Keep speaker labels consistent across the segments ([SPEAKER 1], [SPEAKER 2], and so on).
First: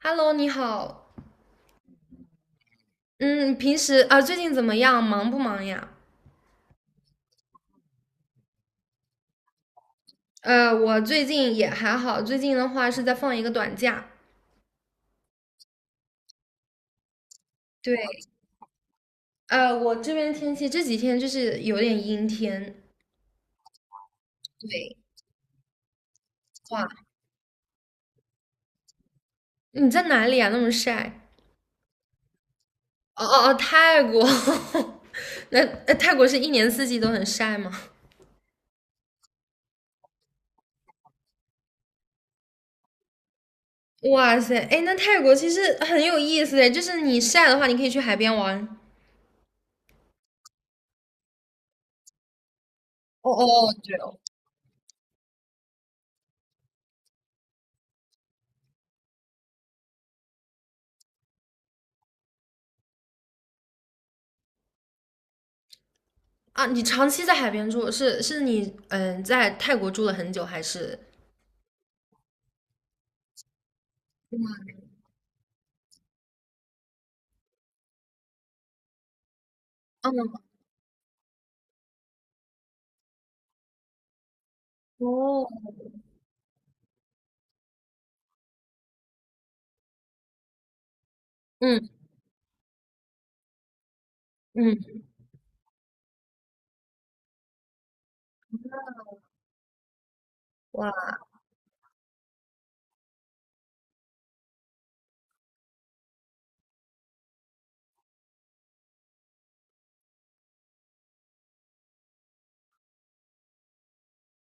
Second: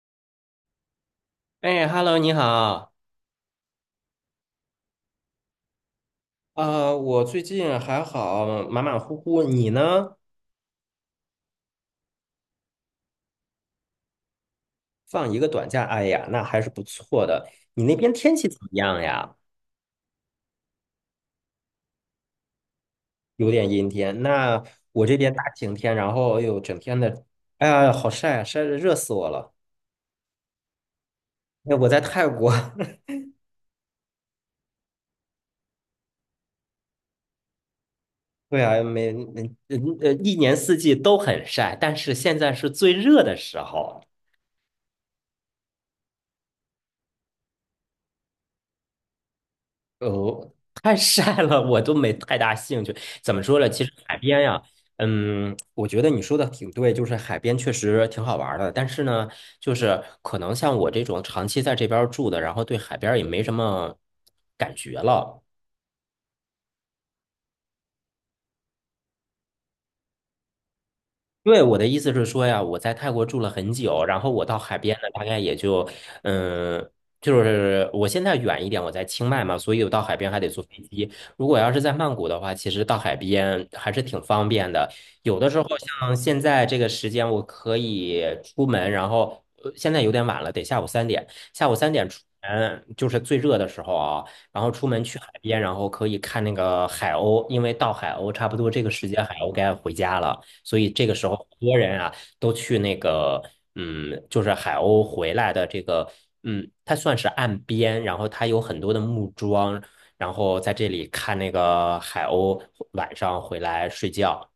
[SPEAKER 1] Hello，你好。
[SPEAKER 2] 哎，Hello，你好。
[SPEAKER 1] 嗯，平时啊，最近怎么样？忙不忙呀？
[SPEAKER 2] 啊！我最近还好，马马虎虎。你呢？
[SPEAKER 1] 我最近也还好，最近的话是在放一个短假。
[SPEAKER 2] 放一个短假，哎呀，那还是不错的。你
[SPEAKER 1] 对，
[SPEAKER 2] 那边天气怎么样呀？
[SPEAKER 1] 我这边天气这几天就是有点阴天。
[SPEAKER 2] 有点阴天。那
[SPEAKER 1] 对，
[SPEAKER 2] 我这边大晴天，然后又整
[SPEAKER 1] 哇，
[SPEAKER 2] 天的，哎呀，好晒啊，晒的热死我了。
[SPEAKER 1] 你在哪里啊？那么晒？
[SPEAKER 2] 哎，我在泰国，
[SPEAKER 1] 哦哦哦，泰国。那泰国是一年四季都很晒吗？
[SPEAKER 2] 对啊，每嗯嗯呃一年四季都很晒，但是现在是最热的时候。
[SPEAKER 1] 哇塞，哎，那泰国其实很有意思哎，就是你晒的话，你可以去海边玩。
[SPEAKER 2] 哦，太晒了，我都没太大兴趣。
[SPEAKER 1] 哦
[SPEAKER 2] 怎么说
[SPEAKER 1] 哦，
[SPEAKER 2] 呢？
[SPEAKER 1] 哦，
[SPEAKER 2] 其实
[SPEAKER 1] 对哦。
[SPEAKER 2] 海边呀，我觉得你说的挺对，就是海边确实挺好玩儿的。但是呢，就是可能像我这种长期在这边儿住的，然后对海边儿也没什么感觉了。
[SPEAKER 1] 啊，你长期在海边住，是你在泰国住了很久，还是？
[SPEAKER 2] 对，我的意思是说呀，我在泰国住了很久，然后我到
[SPEAKER 1] 嗯，
[SPEAKER 2] 海边呢，大概也就，嗯，就是我现在远一点，我在清迈嘛，所以我到海边还得坐飞机。如果要是在曼谷的话，其实到海边还是挺方便的。有
[SPEAKER 1] 哦，
[SPEAKER 2] 的时候像现在这个时间，我可以出门，然后现在有点晚了，得下午三点，下午
[SPEAKER 1] 嗯
[SPEAKER 2] 三点出门就是最热的时候啊，然后出
[SPEAKER 1] 嗯，
[SPEAKER 2] 门去海边，然后可以看那个海鸥，因为到海鸥差不多这个时间，海鸥该回家了。所以这
[SPEAKER 1] 哇
[SPEAKER 2] 个时候，很多人啊都去那个，就是海鸥回来的这个，它算是岸边，然后它有很多的木桩，然后在这里看那个海鸥晚上回来睡觉。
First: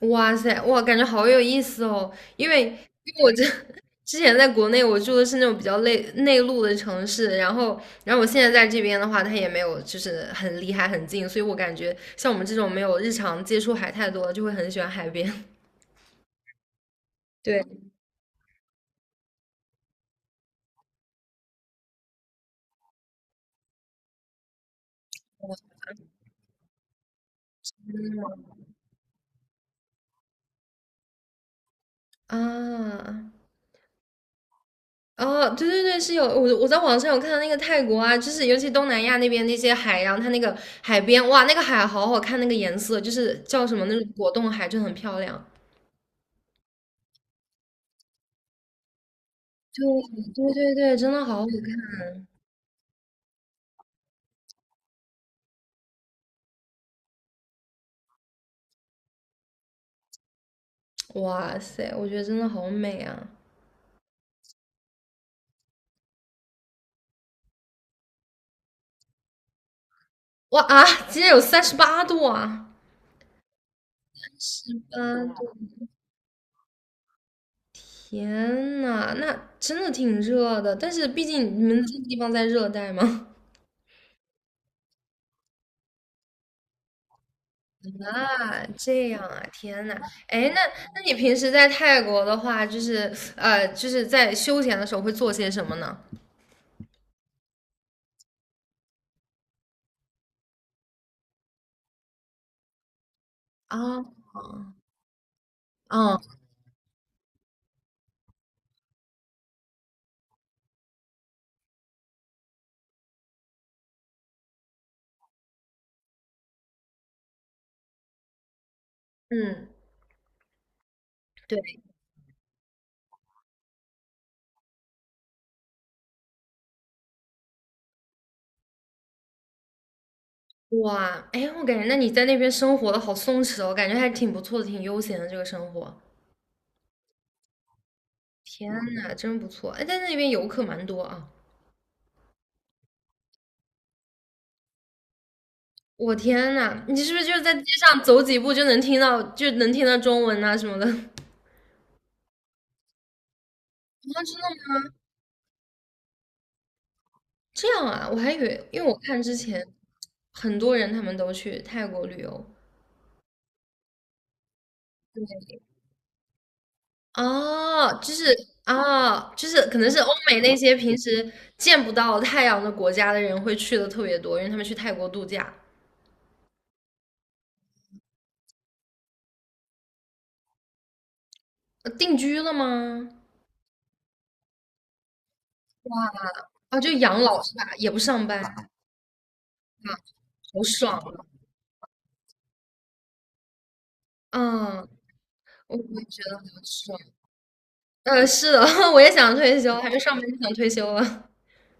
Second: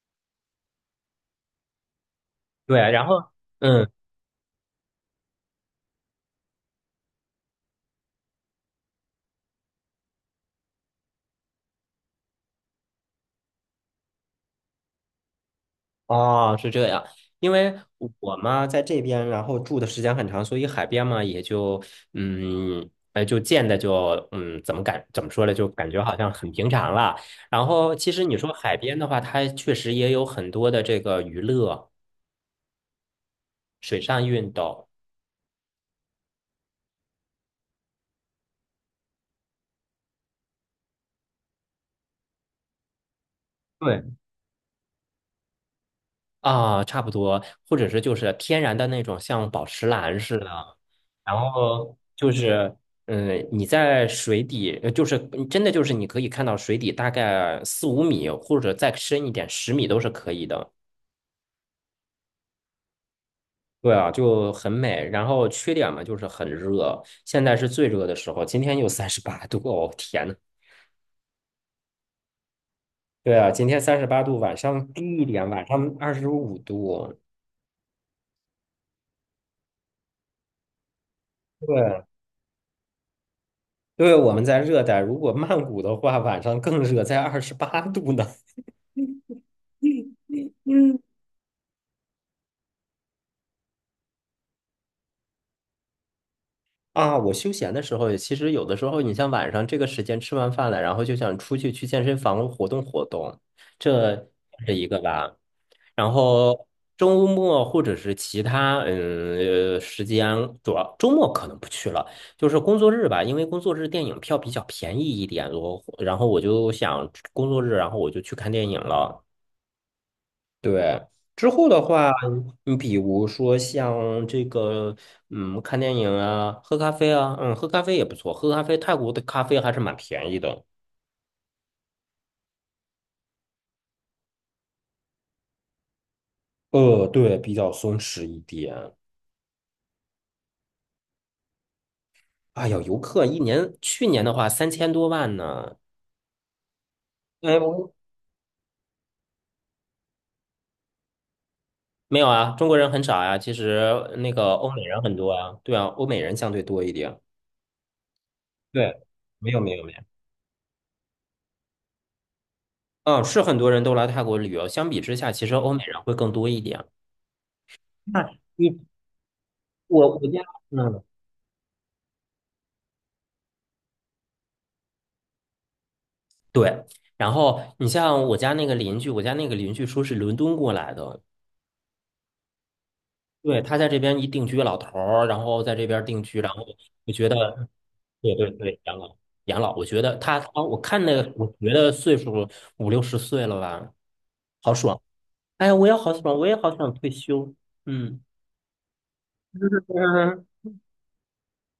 [SPEAKER 1] 哇塞，哇，感觉好有意思哦！因为因
[SPEAKER 2] 对，然
[SPEAKER 1] 为
[SPEAKER 2] 后。
[SPEAKER 1] 我这
[SPEAKER 2] 嗯。
[SPEAKER 1] 之前在国内我住的是那种比较内陆的城市，然后我现在在这边的话，它也没有就是很离海很近，所以我感觉像我们这种没有日常接触海太多的，就会很喜欢海边。
[SPEAKER 2] 哦，是这样，因
[SPEAKER 1] 对
[SPEAKER 2] 为我嘛在这边，然后住的时间很长，所以海边嘛也就嗯，哎就见的就怎么说呢，就感觉好像很平常了。然后其实你说海边的话，它确实也有很多的这个娱乐、
[SPEAKER 1] 啊，
[SPEAKER 2] 水上运动
[SPEAKER 1] 哦，对对对，是有我在网上有看到那个泰国啊，就是尤其东南亚那边那些海洋，它那个海边哇，那个海好好看，那个颜色就是叫什么那
[SPEAKER 2] 对，
[SPEAKER 1] 种果冻海，就很漂亮。
[SPEAKER 2] 啊，差不多，或者是就是天然的那种像宝石蓝似
[SPEAKER 1] 对对
[SPEAKER 2] 的。
[SPEAKER 1] 对，真的好
[SPEAKER 2] 然
[SPEAKER 1] 好
[SPEAKER 2] 后就是，你在水底，就是真的就是你可以看到水底大概四五米，或者再深一点，10米都是可以的。
[SPEAKER 1] 看，哇塞，我觉得真的好美啊！
[SPEAKER 2] 对啊，就很美。然后缺点嘛，就是很热，现在是最热的时候，今天又三十八度，哦天呐，
[SPEAKER 1] 哇啊，今天有38度啊！
[SPEAKER 2] 对啊，今天三十八度，晚上低一
[SPEAKER 1] 嗯，
[SPEAKER 2] 点，晚上25度。
[SPEAKER 1] 天呐，那真的挺热的，但是毕竟你们这个
[SPEAKER 2] 对，
[SPEAKER 1] 地方在热带嘛。
[SPEAKER 2] 对，我们在热带，如果曼谷的话，晚上更热，在28度呢。
[SPEAKER 1] 啊，这样啊，天呐，哎，那
[SPEAKER 2] 嗯。
[SPEAKER 1] 那你平时在泰国的话，就是就是在休闲的时候会做些什么呢？
[SPEAKER 2] 啊，我休闲的时候，其实有的时候，你像晚上这个时间吃完饭了，然后就想出去去健身房活动活动，
[SPEAKER 1] 啊，
[SPEAKER 2] 这是一个吧。然
[SPEAKER 1] 嗯
[SPEAKER 2] 后周末或者是其他时间，主要周末可能不去了，就是工作日吧，因为工作日电影票比较便宜一点，然后我就想工作日，然后我就去看电影了。
[SPEAKER 1] 嗯，
[SPEAKER 2] 对，之后
[SPEAKER 1] 对，
[SPEAKER 2] 的话，你比如说像这个，看电影啊，喝咖啡啊，喝咖啡也不错，喝咖啡，泰国的咖啡还是蛮便宜的。
[SPEAKER 1] 哇，哎，我感觉那你在那边生活的好松弛哦，感觉还挺不错的，挺悠闲的这个生活。
[SPEAKER 2] 对，比较松弛一
[SPEAKER 1] 天
[SPEAKER 2] 点。
[SPEAKER 1] 呐，真不错！哎，在那边游客蛮多啊。
[SPEAKER 2] 哎呀，游客一年，去年的话3000多万呢。
[SPEAKER 1] 我天呐，你是不是就是在
[SPEAKER 2] 哎，
[SPEAKER 1] 街
[SPEAKER 2] 我
[SPEAKER 1] 上走几步就能听到，就能听到中文啊什么的？啊，
[SPEAKER 2] 没有啊，中国人很少呀。其实那
[SPEAKER 1] 真的
[SPEAKER 2] 个欧
[SPEAKER 1] 吗？
[SPEAKER 2] 美人很多啊，对啊，欧美人相对多一点。
[SPEAKER 1] 这样啊，我还以为，因为
[SPEAKER 2] 对，
[SPEAKER 1] 我看之
[SPEAKER 2] 没有
[SPEAKER 1] 前
[SPEAKER 2] 没有没有，
[SPEAKER 1] 很多人他们都去泰国旅游，
[SPEAKER 2] 嗯，是很多人都来泰国旅游，相比之下，其实欧美人会更多一点。
[SPEAKER 1] 哦，就
[SPEAKER 2] 那
[SPEAKER 1] 是
[SPEAKER 2] 你
[SPEAKER 1] 啊，就是可能是欧
[SPEAKER 2] 我
[SPEAKER 1] 美
[SPEAKER 2] 家。
[SPEAKER 1] 那些平
[SPEAKER 2] 嗯。
[SPEAKER 1] 时见不到太阳的国家的人会去的特别多，因为他们去泰国度假，
[SPEAKER 2] 对，然后你像我家那个邻居，我家那个邻居说是伦敦过来的，
[SPEAKER 1] 定居了吗？
[SPEAKER 2] 对，他在这边一定居老头儿，然后在这边定居，然后
[SPEAKER 1] 啊，就
[SPEAKER 2] 我
[SPEAKER 1] 养
[SPEAKER 2] 觉
[SPEAKER 1] 老是吧？
[SPEAKER 2] 得，
[SPEAKER 1] 也不上
[SPEAKER 2] 对
[SPEAKER 1] 班，
[SPEAKER 2] 对
[SPEAKER 1] 好
[SPEAKER 2] 对，养老养老，我觉得他啊，我看
[SPEAKER 1] 爽
[SPEAKER 2] 那个，我觉得岁数五六十岁了吧，
[SPEAKER 1] 啊！
[SPEAKER 2] 好
[SPEAKER 1] 嗯，
[SPEAKER 2] 爽，哎呀，
[SPEAKER 1] 我
[SPEAKER 2] 我也
[SPEAKER 1] 也
[SPEAKER 2] 好
[SPEAKER 1] 觉得
[SPEAKER 2] 爽，
[SPEAKER 1] 好
[SPEAKER 2] 我也好想
[SPEAKER 1] 爽。
[SPEAKER 2] 退休，嗯。
[SPEAKER 1] 是的，我也想退休，还没上班就想 退休了。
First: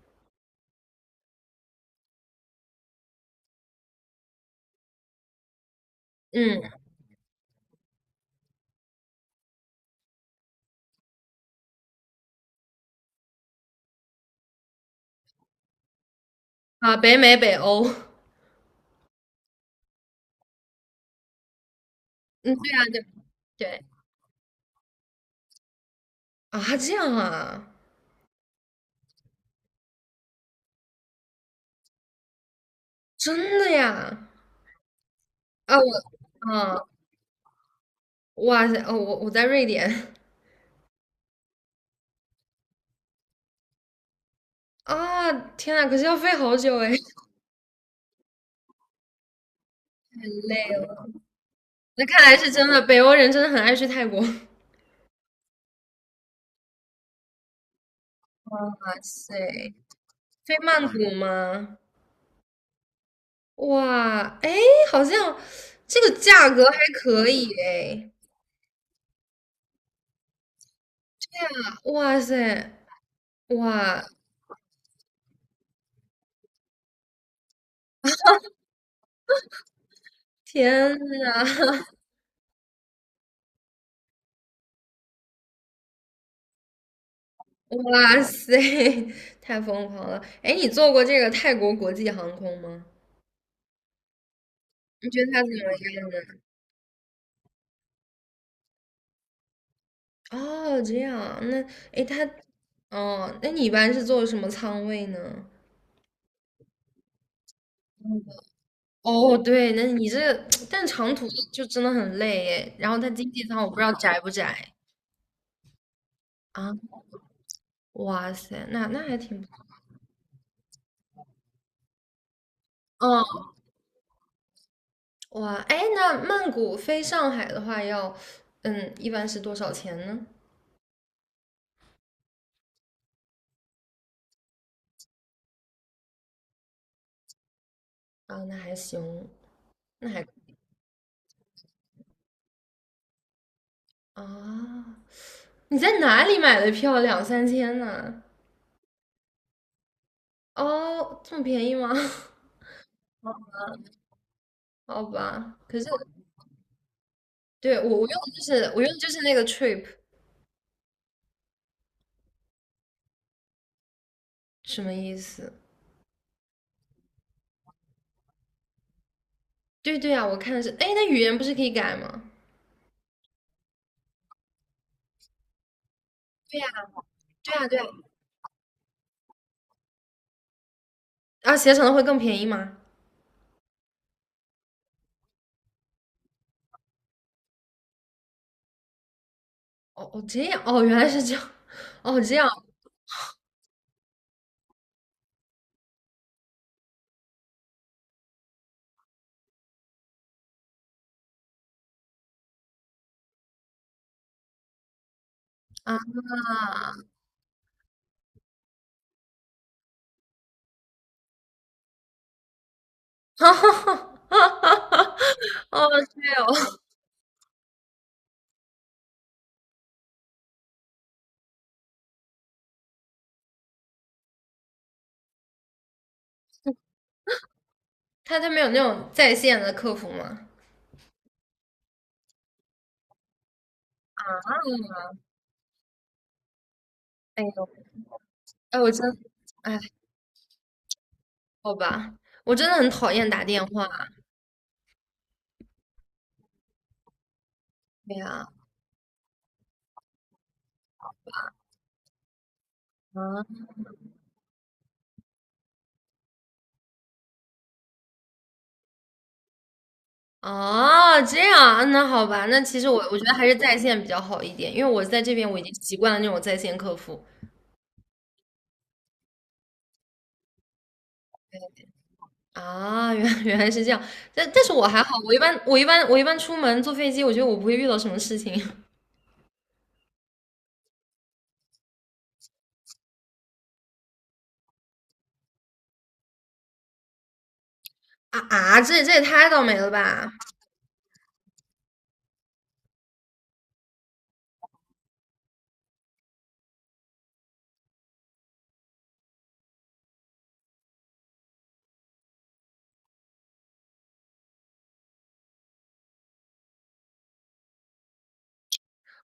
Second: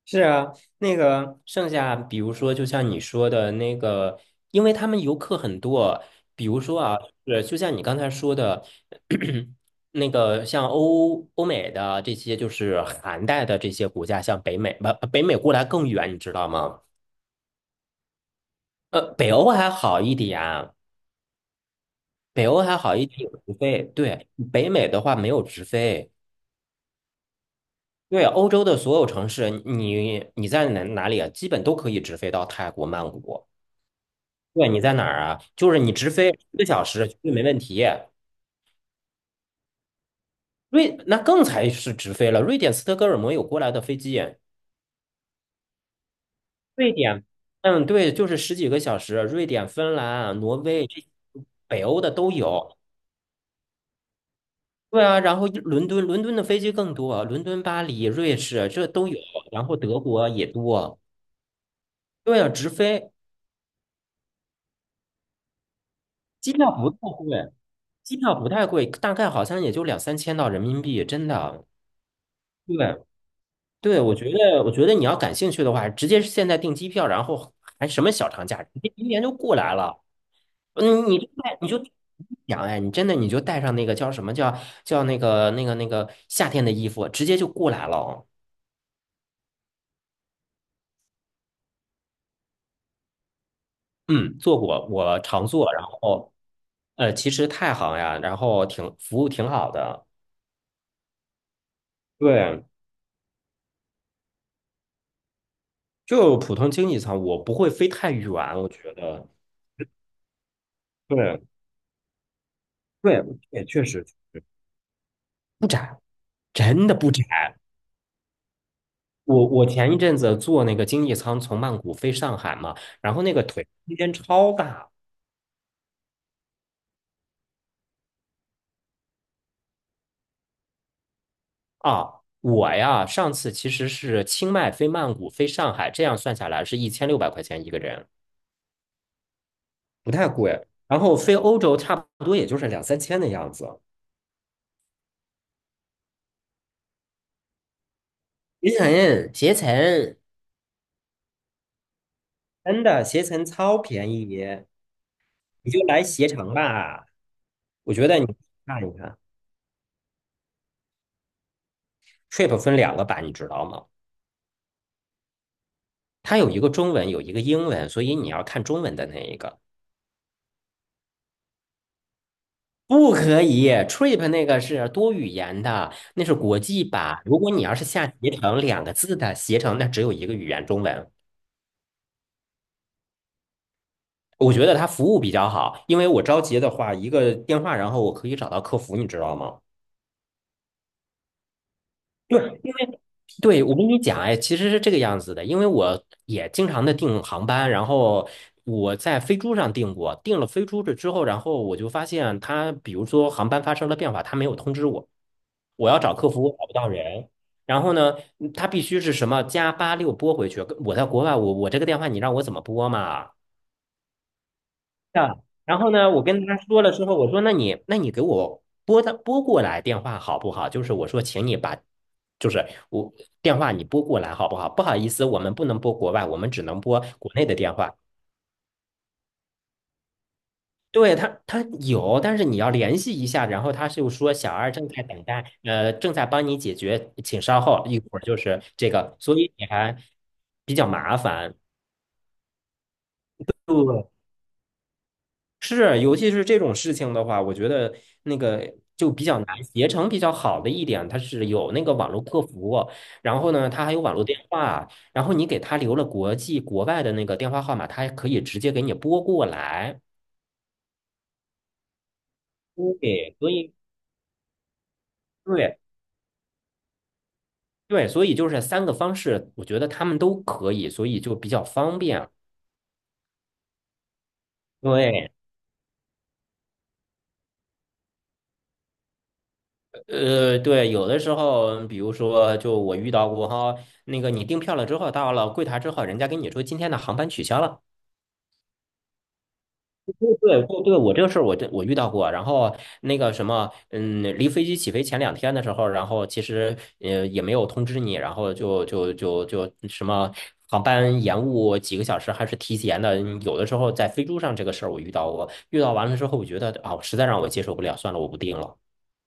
[SPEAKER 2] 是啊，那个剩下，比如说，就像你说的那个，因为他们游客很多，比如
[SPEAKER 1] 嗯，
[SPEAKER 2] 说啊，是就像你刚才说的，那个像欧美的这些，就是寒带的这些国家，像北美，不，北美过来更远，你知道吗？
[SPEAKER 1] 啊，北美、北欧，嗯，
[SPEAKER 2] 北欧还好一点，北
[SPEAKER 1] 对
[SPEAKER 2] 欧还
[SPEAKER 1] 啊，
[SPEAKER 2] 好
[SPEAKER 1] 对
[SPEAKER 2] 一点有直飞，
[SPEAKER 1] 对
[SPEAKER 2] 对，北美的话没有直飞。
[SPEAKER 1] 啊，这样啊。
[SPEAKER 2] 对，欧洲的所有城市，你在哪里啊，基本都可以直飞到泰国曼谷。
[SPEAKER 1] 真的呀？
[SPEAKER 2] 对，你在哪儿啊？就
[SPEAKER 1] 啊，
[SPEAKER 2] 是你直飞
[SPEAKER 1] 我
[SPEAKER 2] 一个
[SPEAKER 1] 啊，
[SPEAKER 2] 小时绝对没问题。
[SPEAKER 1] 哇塞，哦，我在瑞典
[SPEAKER 2] 那更才是直飞了。瑞典斯德哥尔摩有过来的飞机，
[SPEAKER 1] 啊，天呐，可是要飞好久哎，
[SPEAKER 2] 瑞
[SPEAKER 1] 太
[SPEAKER 2] 典，对，就是十几个小时。瑞典、芬兰、挪
[SPEAKER 1] 累
[SPEAKER 2] 威这
[SPEAKER 1] 了。
[SPEAKER 2] 北欧
[SPEAKER 1] 那
[SPEAKER 2] 的
[SPEAKER 1] 看
[SPEAKER 2] 都
[SPEAKER 1] 来是真
[SPEAKER 2] 有。
[SPEAKER 1] 的，北欧人真的很爱去泰国。哇
[SPEAKER 2] 对啊，然后一伦敦，伦敦的飞机更多，伦敦、巴黎、瑞士这都有，
[SPEAKER 1] 塞，
[SPEAKER 2] 然后德国也
[SPEAKER 1] 飞曼
[SPEAKER 2] 多。
[SPEAKER 1] 谷吗？
[SPEAKER 2] 对啊，直飞，
[SPEAKER 1] 哇，哎，好像这个价
[SPEAKER 2] 机
[SPEAKER 1] 格
[SPEAKER 2] 票
[SPEAKER 1] 还
[SPEAKER 2] 不太
[SPEAKER 1] 可以
[SPEAKER 2] 贵，
[SPEAKER 1] 哎。
[SPEAKER 2] 机票不太贵，大概好像也就两三千到人民币，真
[SPEAKER 1] 对
[SPEAKER 2] 的。
[SPEAKER 1] 啊，哇塞，
[SPEAKER 2] 对，对，
[SPEAKER 1] 哇，
[SPEAKER 2] 我觉得你要感兴趣的话，直接现在订机票，然后还什么小长假，直接明年就过来了。
[SPEAKER 1] 天
[SPEAKER 2] 嗯，你就带你
[SPEAKER 1] 呐，
[SPEAKER 2] 就想，哎，你真的你就带上那个叫什么叫那个夏天的衣服，直接就 过来了
[SPEAKER 1] 哇
[SPEAKER 2] 哦。
[SPEAKER 1] 塞，太疯狂了！哎，你坐过这个泰国国际航空吗？
[SPEAKER 2] 嗯，做过，
[SPEAKER 1] 你
[SPEAKER 2] 我
[SPEAKER 1] 觉得它
[SPEAKER 2] 常
[SPEAKER 1] 怎么
[SPEAKER 2] 做，然
[SPEAKER 1] 样
[SPEAKER 2] 后
[SPEAKER 1] 呢？
[SPEAKER 2] 其实太行呀，然后挺服务挺好的。
[SPEAKER 1] 哦，这样，那诶，他，
[SPEAKER 2] 对，
[SPEAKER 1] 哦，那你一般是坐什么仓位呢？
[SPEAKER 2] 就普通经济舱，我不会飞太远，我觉得。
[SPEAKER 1] 哦，对，那你这 但长途
[SPEAKER 2] 对
[SPEAKER 1] 就真的很累诶。然后他
[SPEAKER 2] 对，
[SPEAKER 1] 经济舱
[SPEAKER 2] 也
[SPEAKER 1] 我不知
[SPEAKER 2] 确
[SPEAKER 1] 道
[SPEAKER 2] 实
[SPEAKER 1] 窄不窄
[SPEAKER 2] 不窄，
[SPEAKER 1] 啊？
[SPEAKER 2] 真的不窄。
[SPEAKER 1] 哇塞，那还挺
[SPEAKER 2] 我
[SPEAKER 1] 不错
[SPEAKER 2] 我前一阵子坐那个经济舱从曼谷飞上海嘛，然后那个腿空间超大
[SPEAKER 1] 嗯，哇，诶，那曼谷飞上海的话要，嗯，一般是多少钱呢？
[SPEAKER 2] 啊！我呀，上次其实是清迈飞曼谷飞上海，这样算下来是1600块钱一个人，
[SPEAKER 1] 啊，那还行，那
[SPEAKER 2] 不
[SPEAKER 1] 还
[SPEAKER 2] 太贵。然后飞欧洲差不多也就是两三千的样子。
[SPEAKER 1] 啊，你在哪里买的票？两三千呢？
[SPEAKER 2] 携程，携程，
[SPEAKER 1] 哦，这么便宜吗？
[SPEAKER 2] 真的携程超便宜，
[SPEAKER 1] 好吧，
[SPEAKER 2] 你
[SPEAKER 1] 可
[SPEAKER 2] 就
[SPEAKER 1] 是。
[SPEAKER 2] 来携程吧。
[SPEAKER 1] 对，我
[SPEAKER 2] 我
[SPEAKER 1] 我
[SPEAKER 2] 觉
[SPEAKER 1] 用
[SPEAKER 2] 得你
[SPEAKER 1] 的就是
[SPEAKER 2] 看
[SPEAKER 1] 我用
[SPEAKER 2] 一
[SPEAKER 1] 的就
[SPEAKER 2] 看
[SPEAKER 1] 是那个 trip，
[SPEAKER 2] ，Trip 分两个版，你知道吗？
[SPEAKER 1] 什么意思？
[SPEAKER 2] 它有一个中文，有一个英文，所以你要看中文的那一个。
[SPEAKER 1] 对对啊，我看的是，哎，那语言不是可以改吗？
[SPEAKER 2] 不可以，trip 那个是多语言的，那是国
[SPEAKER 1] 对呀，
[SPEAKER 2] 际版。如果
[SPEAKER 1] 对
[SPEAKER 2] 你
[SPEAKER 1] 呀，
[SPEAKER 2] 要
[SPEAKER 1] 对
[SPEAKER 2] 是
[SPEAKER 1] 呀，
[SPEAKER 2] 下携程两个字的携程，那只有一个语言中文。
[SPEAKER 1] 啊，携程的会更便宜吗？
[SPEAKER 2] 我觉得它服务比较好，因为我着急的话，一个电话，然后我可以找到客服，你知道吗？
[SPEAKER 1] 哦哦，这样，哦，原来是这样，哦，这
[SPEAKER 2] 对，
[SPEAKER 1] 样
[SPEAKER 2] 因为对我跟你讲，哎，其实是这个样子的，因为我也经常的订航班，然后我在飞猪上订过，订了飞猪这之后，然后我就发现它，比如说航班发生了变化，它没有通知我。我
[SPEAKER 1] 啊，
[SPEAKER 2] 要找客服，我找不到人。然后呢，他必须是什么加86拨回去。我在国外，我这个电话你让我怎么拨嘛？
[SPEAKER 1] 哈哈哈哈哈，
[SPEAKER 2] 啊，然
[SPEAKER 1] 哦，
[SPEAKER 2] 后呢，我
[SPEAKER 1] 对
[SPEAKER 2] 跟他
[SPEAKER 1] 哦，
[SPEAKER 2] 说了之后，我说那你给我拨过来电话好不好？就是我说，请你把就是我电话你拨过来好不好？不好意思，我们不能拨国外，我们只能拨国内的电话。
[SPEAKER 1] 他没有那种在线的客服吗？
[SPEAKER 2] 对他，他有，但是你要联系一下，然后他就说小
[SPEAKER 1] 啊，
[SPEAKER 2] 二正在等待，正在帮你解决，请
[SPEAKER 1] 哎
[SPEAKER 2] 稍
[SPEAKER 1] 呦，
[SPEAKER 2] 后，一会儿就是
[SPEAKER 1] 哎，
[SPEAKER 2] 这
[SPEAKER 1] 我真，
[SPEAKER 2] 个，所以你
[SPEAKER 1] 哎，
[SPEAKER 2] 还比较麻烦。
[SPEAKER 1] 好吧，我真的很讨厌打电话，
[SPEAKER 2] 对，是，尤其是这种事情的话，我觉得
[SPEAKER 1] 对
[SPEAKER 2] 那
[SPEAKER 1] 呀，
[SPEAKER 2] 个就比较难。携程比较好的一点，它是有那个网络客服，然后
[SPEAKER 1] 啊，
[SPEAKER 2] 呢，它还有网络电话，然后你给他留了国际国外的那个电话号码，他还可以直接给你拨过来。
[SPEAKER 1] 哦，这样啊，那好吧，那其实我觉得
[SPEAKER 2] 对，
[SPEAKER 1] 还
[SPEAKER 2] 所
[SPEAKER 1] 是
[SPEAKER 2] 以
[SPEAKER 1] 在线比较好一点，因为我在这边我已经
[SPEAKER 2] 对，
[SPEAKER 1] 习惯了那种在线客服
[SPEAKER 2] 对，所以就是三个方式，我觉得他们都可以，所以就比较方便。
[SPEAKER 1] 啊，原来是这样，但是我还好，
[SPEAKER 2] 对，
[SPEAKER 1] 我一般出门坐飞机，我觉得我不会遇到什么事情
[SPEAKER 2] 对，有的时候，比如说，就我遇到过哈，那个你订票了之后，到了柜台之后，人家跟你说今天的航班取消了，
[SPEAKER 1] 啊啊，这也太倒霉了吧，
[SPEAKER 2] 对对对，我这个事儿我遇到过，然后那个什么，离飞机起飞前2天的时候，然后其实也没有通知你，然后就什么航班延误几个小时还是提前的，有的时候在飞猪上这个事儿我遇到过，遇到完了之后我觉得啊，实在让我接受不了，算了，我不订了。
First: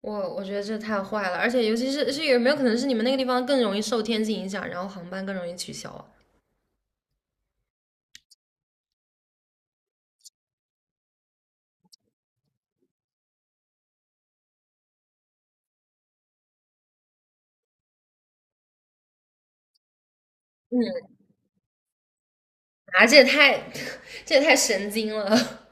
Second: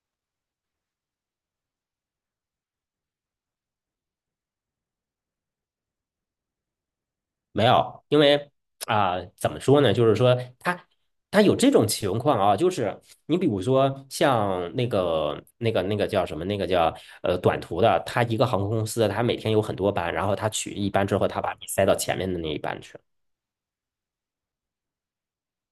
[SPEAKER 1] 我觉得这太坏了，而且尤其是有没有可能是你们那个地方更容易受天气影响，然后航班更容易取消啊？
[SPEAKER 2] 没有，因为啊、怎么说呢？就是说他有这种情况啊，就是你比如说像那个叫什么，那个叫短途的，他一个航空公司，他每天有很多班，然后他取一班之后，他把你塞到前面的那一班去，
[SPEAKER 1] 啊，这也太 这也太神经了，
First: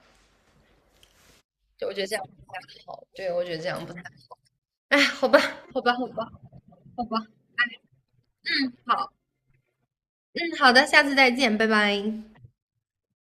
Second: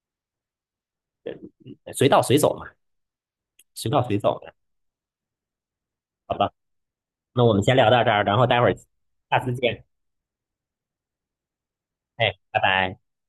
[SPEAKER 1] 就我觉得
[SPEAKER 2] 随
[SPEAKER 1] 这
[SPEAKER 2] 到
[SPEAKER 1] 样
[SPEAKER 2] 随
[SPEAKER 1] 不
[SPEAKER 2] 走
[SPEAKER 1] 太
[SPEAKER 2] 嘛，
[SPEAKER 1] 好，对，我觉得这样
[SPEAKER 2] 随
[SPEAKER 1] 不太，
[SPEAKER 2] 到随走嘛，
[SPEAKER 1] 哎，好吧，好吧，好吧，
[SPEAKER 2] 好吧？
[SPEAKER 1] 好吧。
[SPEAKER 2] 那我们先聊到这儿，然后待会儿
[SPEAKER 1] 好。
[SPEAKER 2] 下次见，
[SPEAKER 1] 嗯，好的，下次再见，拜拜。
[SPEAKER 2] 哎，拜拜。